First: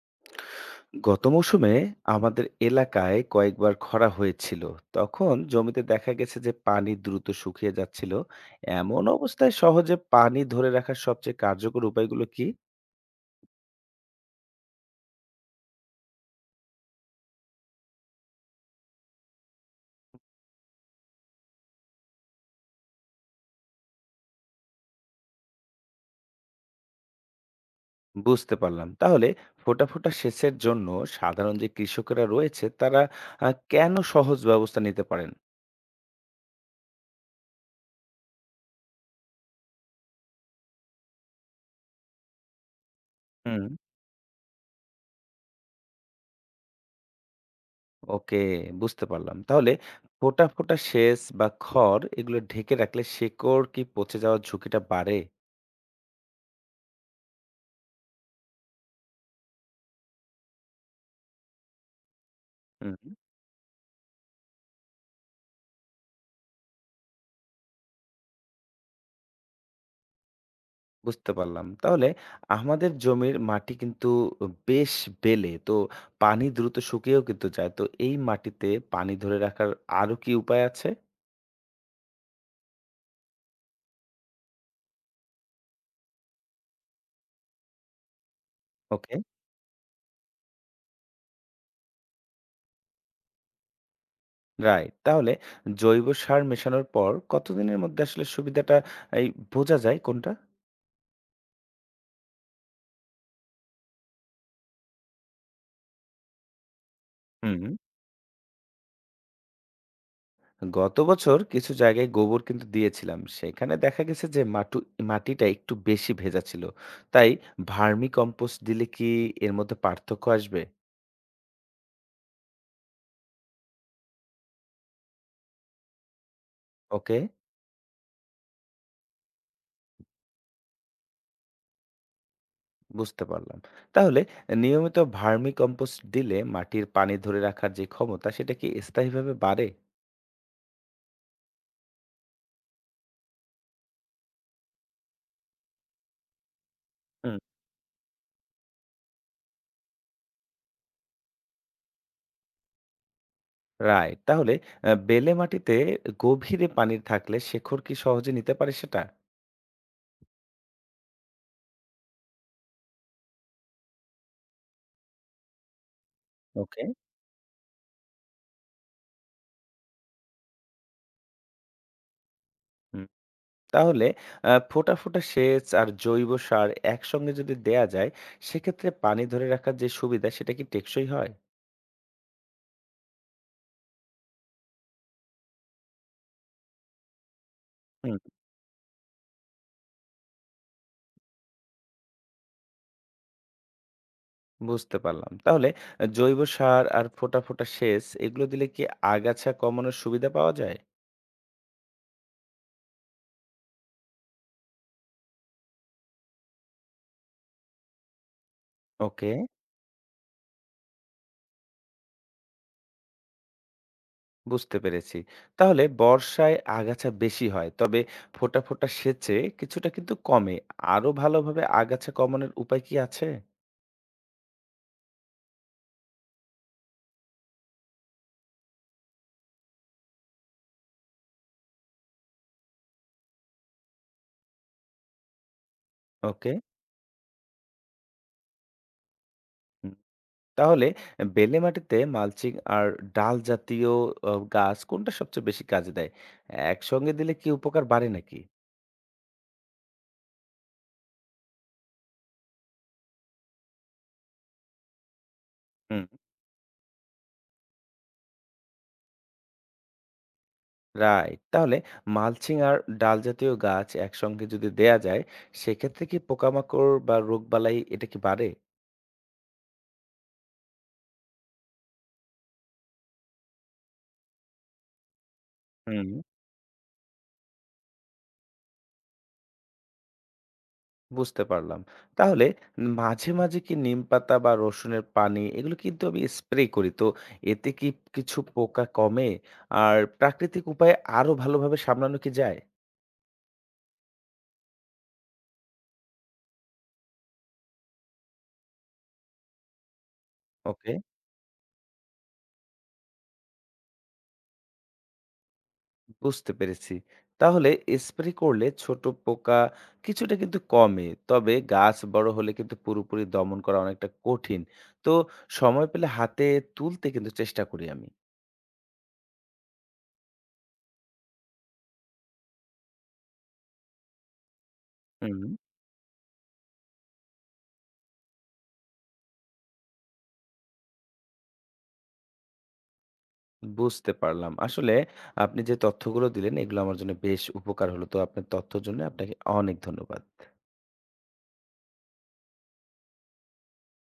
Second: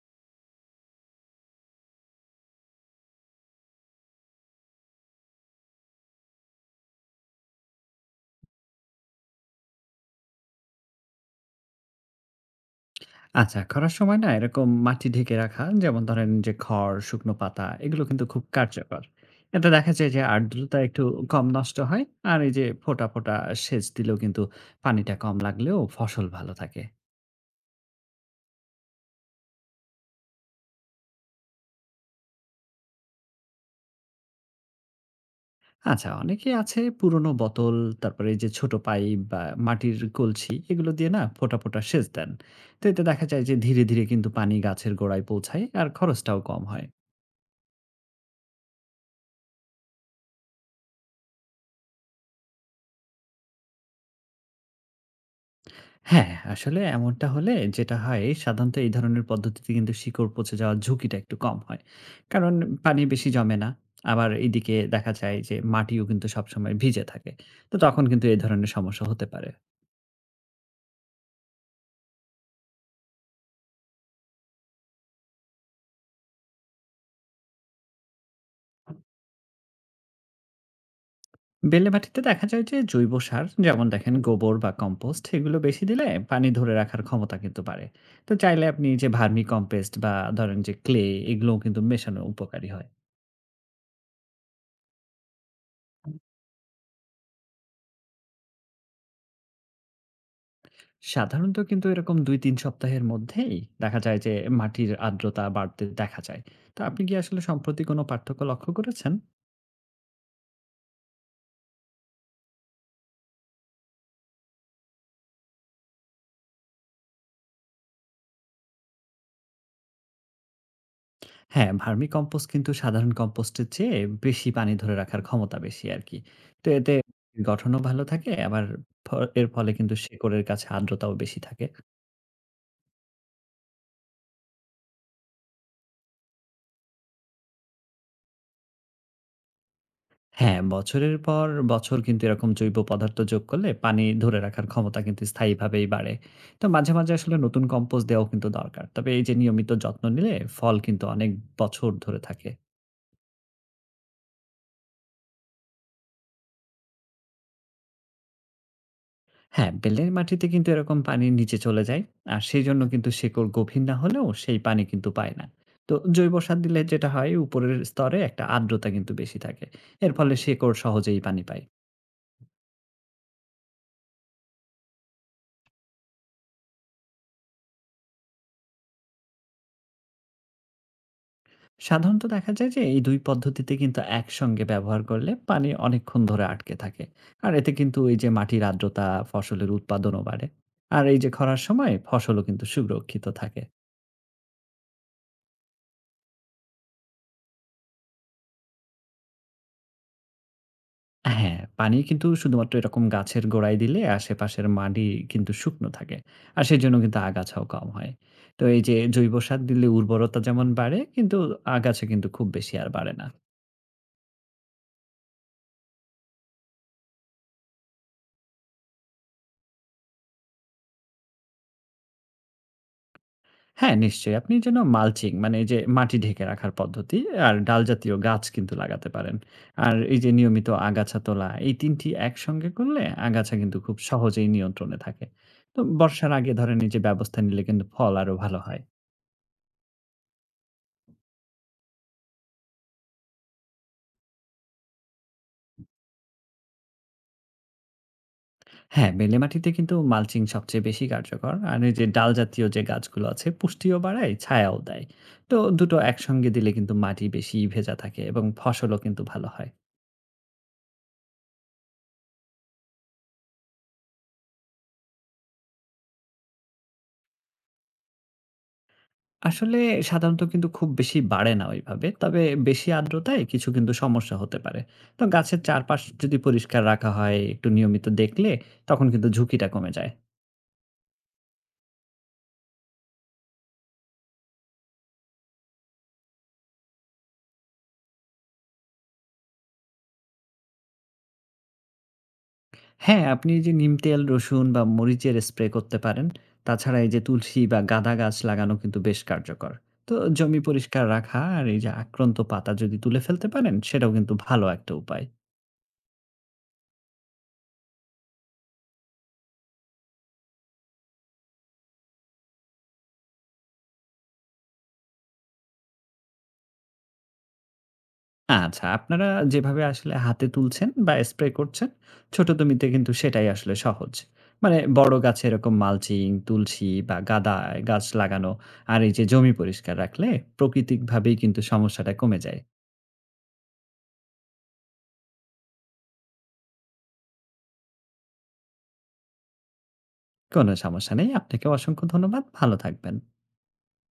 গত মৌসুমে আমাদের এলাকায় কয়েকবার খরা হয়েছিল তখন জমিতে দেখা গেছে যে পানি দ্রুত শুকিয়ে যাচ্ছিল এমন অবস্থায় সহজে পানি ধরে রাখার সবচেয়ে কার্যকর উপায়গুলো কি আচ্ছা, খরার সময় না এরকম মাটি ঢেকে রাখা যেমন ধরেন যে খড়, শুকনো পাতা এগুলো কিন্তু খুব কার্যকর। এতে দেখা যায় যে আর্দ্রতা একটু কম নষ্ট হয়। আর এই যে ফোঁটা, ফোঁটা সেচ দিলেও কিন্তু পানিটা কম লাগলেও ফসল ভালো থাকে। বুঝতে পারলাম তাহলে ফোটা ফোটা সেচের জন্য সাধারণ যে কৃষকেরা রয়েছে তারা কেন সহজ ব্যবস্থা নিতে পারেন আচ্ছা অনেকে আছে পুরনো বোতল, তারপরে এই যে ছোট পাইপ বা মাটির কলসি এগুলো দিয়ে না ফোঁটা, ফোঁটা সেচ দেন। তো এতে দেখা যায় যে হুম ধীরে, ধীরে কিন্তু পানি গাছের গোড়ায় পৌঁছায় আর খরচটাও কম হয়। ওকে বুঝতে পারলাম তাহলে ফোটা ফোটা সেচ বা খড় এগুলো ঢেকে রাখলে শেকড় কি পচে যাওয়ার ঝুঁকিটা বাড়ে হ্যাঁ, আসলে এমনটা হলে যেটা হয় সাধারণত এই ধরনের পদ্ধতিতে কিন্তু শিকড় পচে যাওয়ার ঝুঁকিটা একটু কম হয়। কারণ হুম পানি বেশি জমে না। আবার এদিকে দেখা যায় যে মাটিও কিন্তু সবসময় ভিজে থাকে। তো তখন কিন্তু এই ধরনের সমস্যা হতে পারে। বুঝতে পারলাম। তাহলে আমাদের জমির মাটি কিন্তু বেশ বেলে। তো পানি দ্রুত শুকিয়েও কিন্তু যায়। তো এই মাটিতে পানি ধরে রাখার আরো কি উপায় আছে? বেলে মাটিতে দেখা যায় যে জৈব সার যেমন দেখেন গোবর বা কম্পোস্ট এগুলো বেশি দিলে পানি ধরে রাখার ক্ষমতা কিন্তু বাড়ে। তো চাইলে আপনি যে ওকে, ভার্মি কম্পোস্ট বা ধরেন যে ক্লে এগুলোও কিন্তু মেশানো উপকারী হয়। রাইট। তাহলে জৈব সার মেশানোর পর কতদিনের মধ্যে আসলে সুবিধাটা এই বোঝা যায় কোনটা? সাধারণত কিন্তু এরকম ২-৩ সপ্তাহের মধ্যেই দেখা যায় যে মাটির আর্দ্রতা বাড়তে দেখা যায়। তো আপনি কি আসলে হুম। সম্প্রতি কোনো পার্থক্য লক্ষ্য করেছেন? গত বছর কিছু জায়গায় গোবর কিন্তু দিয়েছিলাম। সেখানে দেখা গেছে যে মাটিটা একটু বেশি ভেজা ছিল। তাই ভার্মি কম্পোস্ট দিলে কি এর মধ্যে পার্থক্য আসবে? হ্যাঁ, ভার্মি কম্পোস্ট কিন্তু সাধারণ কম্পোস্টের চেয়ে বেশি পানি ধরে রাখার ক্ষমতা বেশি আরকি। তো এতে ওকে। গঠনও ভালো থাকে আবার ফ এর ফলে কিন্তু শেকড়ের কাছে আর্দ্রতাও বেশি থাকে। বুঝতে পারলাম। তাহলে নিয়মিত ভার্মি কম্পোস্ট দিলে মাটির পানি ধরে রাখার যে ক্ষমতা সেটা কি স্থায়ীভাবে বাড়ে? হ্যাঁ, বছরের পর বছর কিন্তু এরকম জৈব পদার্থ যোগ করলে পানি ধরে রাখার ক্ষমতা কিন্তু স্থায়ীভাবেই বাড়ে। তো মাঝে, মাঝে আসলে হুম। নতুন কম্পোস্ট দেওয়াও কিন্তু দরকার। তবে এই যে নিয়মিত যত্ন নিলে ফল কিন্তু অনেক বছর ধরে থাকে। রাইট। তাহলে বেলে মাটিতে গভীরে পানি থাকলে শেকড় কি সহজে নিতে পারে সেটা? হ্যাঁ, বেলের মাটিতে কিন্তু এরকম পানি নিচে চলে যায়। আর সেইজন্য কিন্তু শেকড় গভীর না হলেও সেই পানি কিন্তু পায় না। তো জৈব সার দিলে ওকে। যেটা হয় উপরের স্তরে একটা আর্দ্রতা কিন্তু বেশি থাকে। এর ফলে শেকড় সহজেই পানি পায়। হুম। তাহলে ফোঁটা, ফোঁটা সেচ আর জৈব সার একসঙ্গে যদি দেয়া যায় সেক্ষেত্রে পানি ধরে রাখার যে সুবিধা সেটা কি টেকসই হয়? সাধারণত দেখা যায় যে এই ২ পদ্ধতিতে কিন্তু একসঙ্গে ব্যবহার করলে পানি অনেকক্ষণ ধরে আটকে থাকে। আর এতে কিন্তু এই যে হুম। মাটির আর্দ্রতা, ফসলের উৎপাদনও বাড়ে। আর এই যে খরার সময় ফসলও কিন্তু সুরক্ষিত থাকে। বুঝতে পারলাম। তাহলে জৈব সার আর ফোঁটা, ফোঁটা সেচ এগুলো দিলে কি আগাছা কমানোর সুবিধা পাওয়া যায়? হ্যাঁ, পানি কিন্তু শুধুমাত্র এরকম গাছের গোড়ায় দিলে আশেপাশের মাটি কিন্তু শুকনো থাকে। আর সেজন্য কিন্তু আগাছাও কম হয়। তো এই যে ওকে। জৈব সার দিলে উর্বরতা যেমন বাড়ে কিন্তু আগাছা কিন্তু খুব বেশি আর বাড়ে না। বুঝতে পেরেছি। তাহলে বর্ষায় আগাছা বেশি হয়। তবে ফোঁটা, ফোঁটা সেচে কিছুটা কিন্তু কমে। আরো ভালোভাবে আগাছা কমানোর উপায় কি আছে? হ্যাঁ, নিশ্চয়ই। আপনি যেন মালচিং মানে এই যে মাটি ঢেকে রাখার পদ্ধতি আর ডাল জাতীয় গাছ কিন্তু লাগাতে পারেন। আর এই যে নিয়মিত আগাছা তোলা এই ৩ টি একসঙ্গে করলে আগাছা কিন্তু খুব সহজেই নিয়ন্ত্রণে থাকে। তো বর্ষার ওকে। আগে ধরেন এই যে ব্যবস্থা নিলে কিন্তু ফল আরো ভালো হয়। হুম। তাহলে বেলে মাটিতে মালচিং আর ডাল জাতীয় গাছ কোনটা সবচেয়ে বেশি কাজে দেয়? একসঙ্গে দিলে কি উপকার বাড়ে নাকি? হ্যাঁ, বেলে মাটিতে কিন্তু মালচিং সবচেয়ে বেশি কার্যকর। আর এই যে ডাল জাতীয় যে গাছগুলো আছে পুষ্টিও বাড়ায়, ছায়াও দেয়। তো দুটো হুম, একসঙ্গে দিলে কিন্তু মাটি বেশি ভেজা থাকে এবং ফসলও কিন্তু ভালো হয়। রাইট। তাহলে মালচিং আর ডাল জাতীয় গাছ একসঙ্গে যদি দেয়া যায়, সেক্ষেত্রে কি পোকামাকড় বা রোগবালাই এটা কি বাড়ে? আসলে সাধারণত কিন্তু খুব বেশি বাড়ে না ওইভাবে। তবে বেশি আর্দ্রতায় কিছু কিন্তু সমস্যা হতে পারে। তো গাছের চারপাশ হুম। যদি পরিষ্কার রাখা হয়, একটু নিয়মিত দেখলে তখন কিন্তু ঝুঁকিটা কমে যায়। বুঝতে পারলাম। তাহলে মাঝে, মাঝে কি নিমপাতা বা রসুনের পানি এগুলো কিন্তু আমি স্প্রে করি। তো এতে কি কিছু পোকা কমে? আর প্রাকৃতিক উপায়ে আরো ভালোভাবে সামলানো কি যায়? হ্যাঁ, আপনি যে নিম তেল, রসুন বা মরিচের স্প্রে করতে পারেন। তাছাড়া এই যে তুলসী বা গাঁদা গাছ লাগানো কিন্তু বেশ কার্যকর। তো জমি ওকে, পরিষ্কার রাখা আর এই যে আক্রান্ত পাতা যদি তুলে ফেলতে পারেন, সেটাও কিন্তু ভালো একটা উপায়। বুঝতে পেরেছি। তাহলে স্প্রে করলে ছোট পোকা কিছুটা কিন্তু কমে। তবে গাছ বড় হলে কিন্তু পুরোপুরি দমন করা অনেকটা কঠিন। তো সময় পেলে হাতে তুলতে কিন্তু চেষ্টা করি আমি। আচ্ছা, আপনারা যেভাবে আসলে হাতে তুলছেন বা স্প্রে করছেন, ছোট জমিতে কিন্তু সেটাই আসলে সহজ। মানে বড় গাছে হুম। এরকম মালচিং, তুলসী বা গাঁদা গাছ লাগানো আর এই যে জমি পরিষ্কার রাখলে প্রাকৃতিকভাবেই কিন্তু সমস্যাটা কমে যায়। বুঝতে পারলাম। আসলে আপনি যে তথ্যগুলো দিলেন এগুলো আমার জন্য বেশ উপকার হলো। তো আপনার তথ্যের জন্য আপনাকে অনেক ধন্যবাদ। কোনো সমস্যা নেই। আপনাকেও অসংখ্য ধন্যবাদ। ভালো থাকবেন।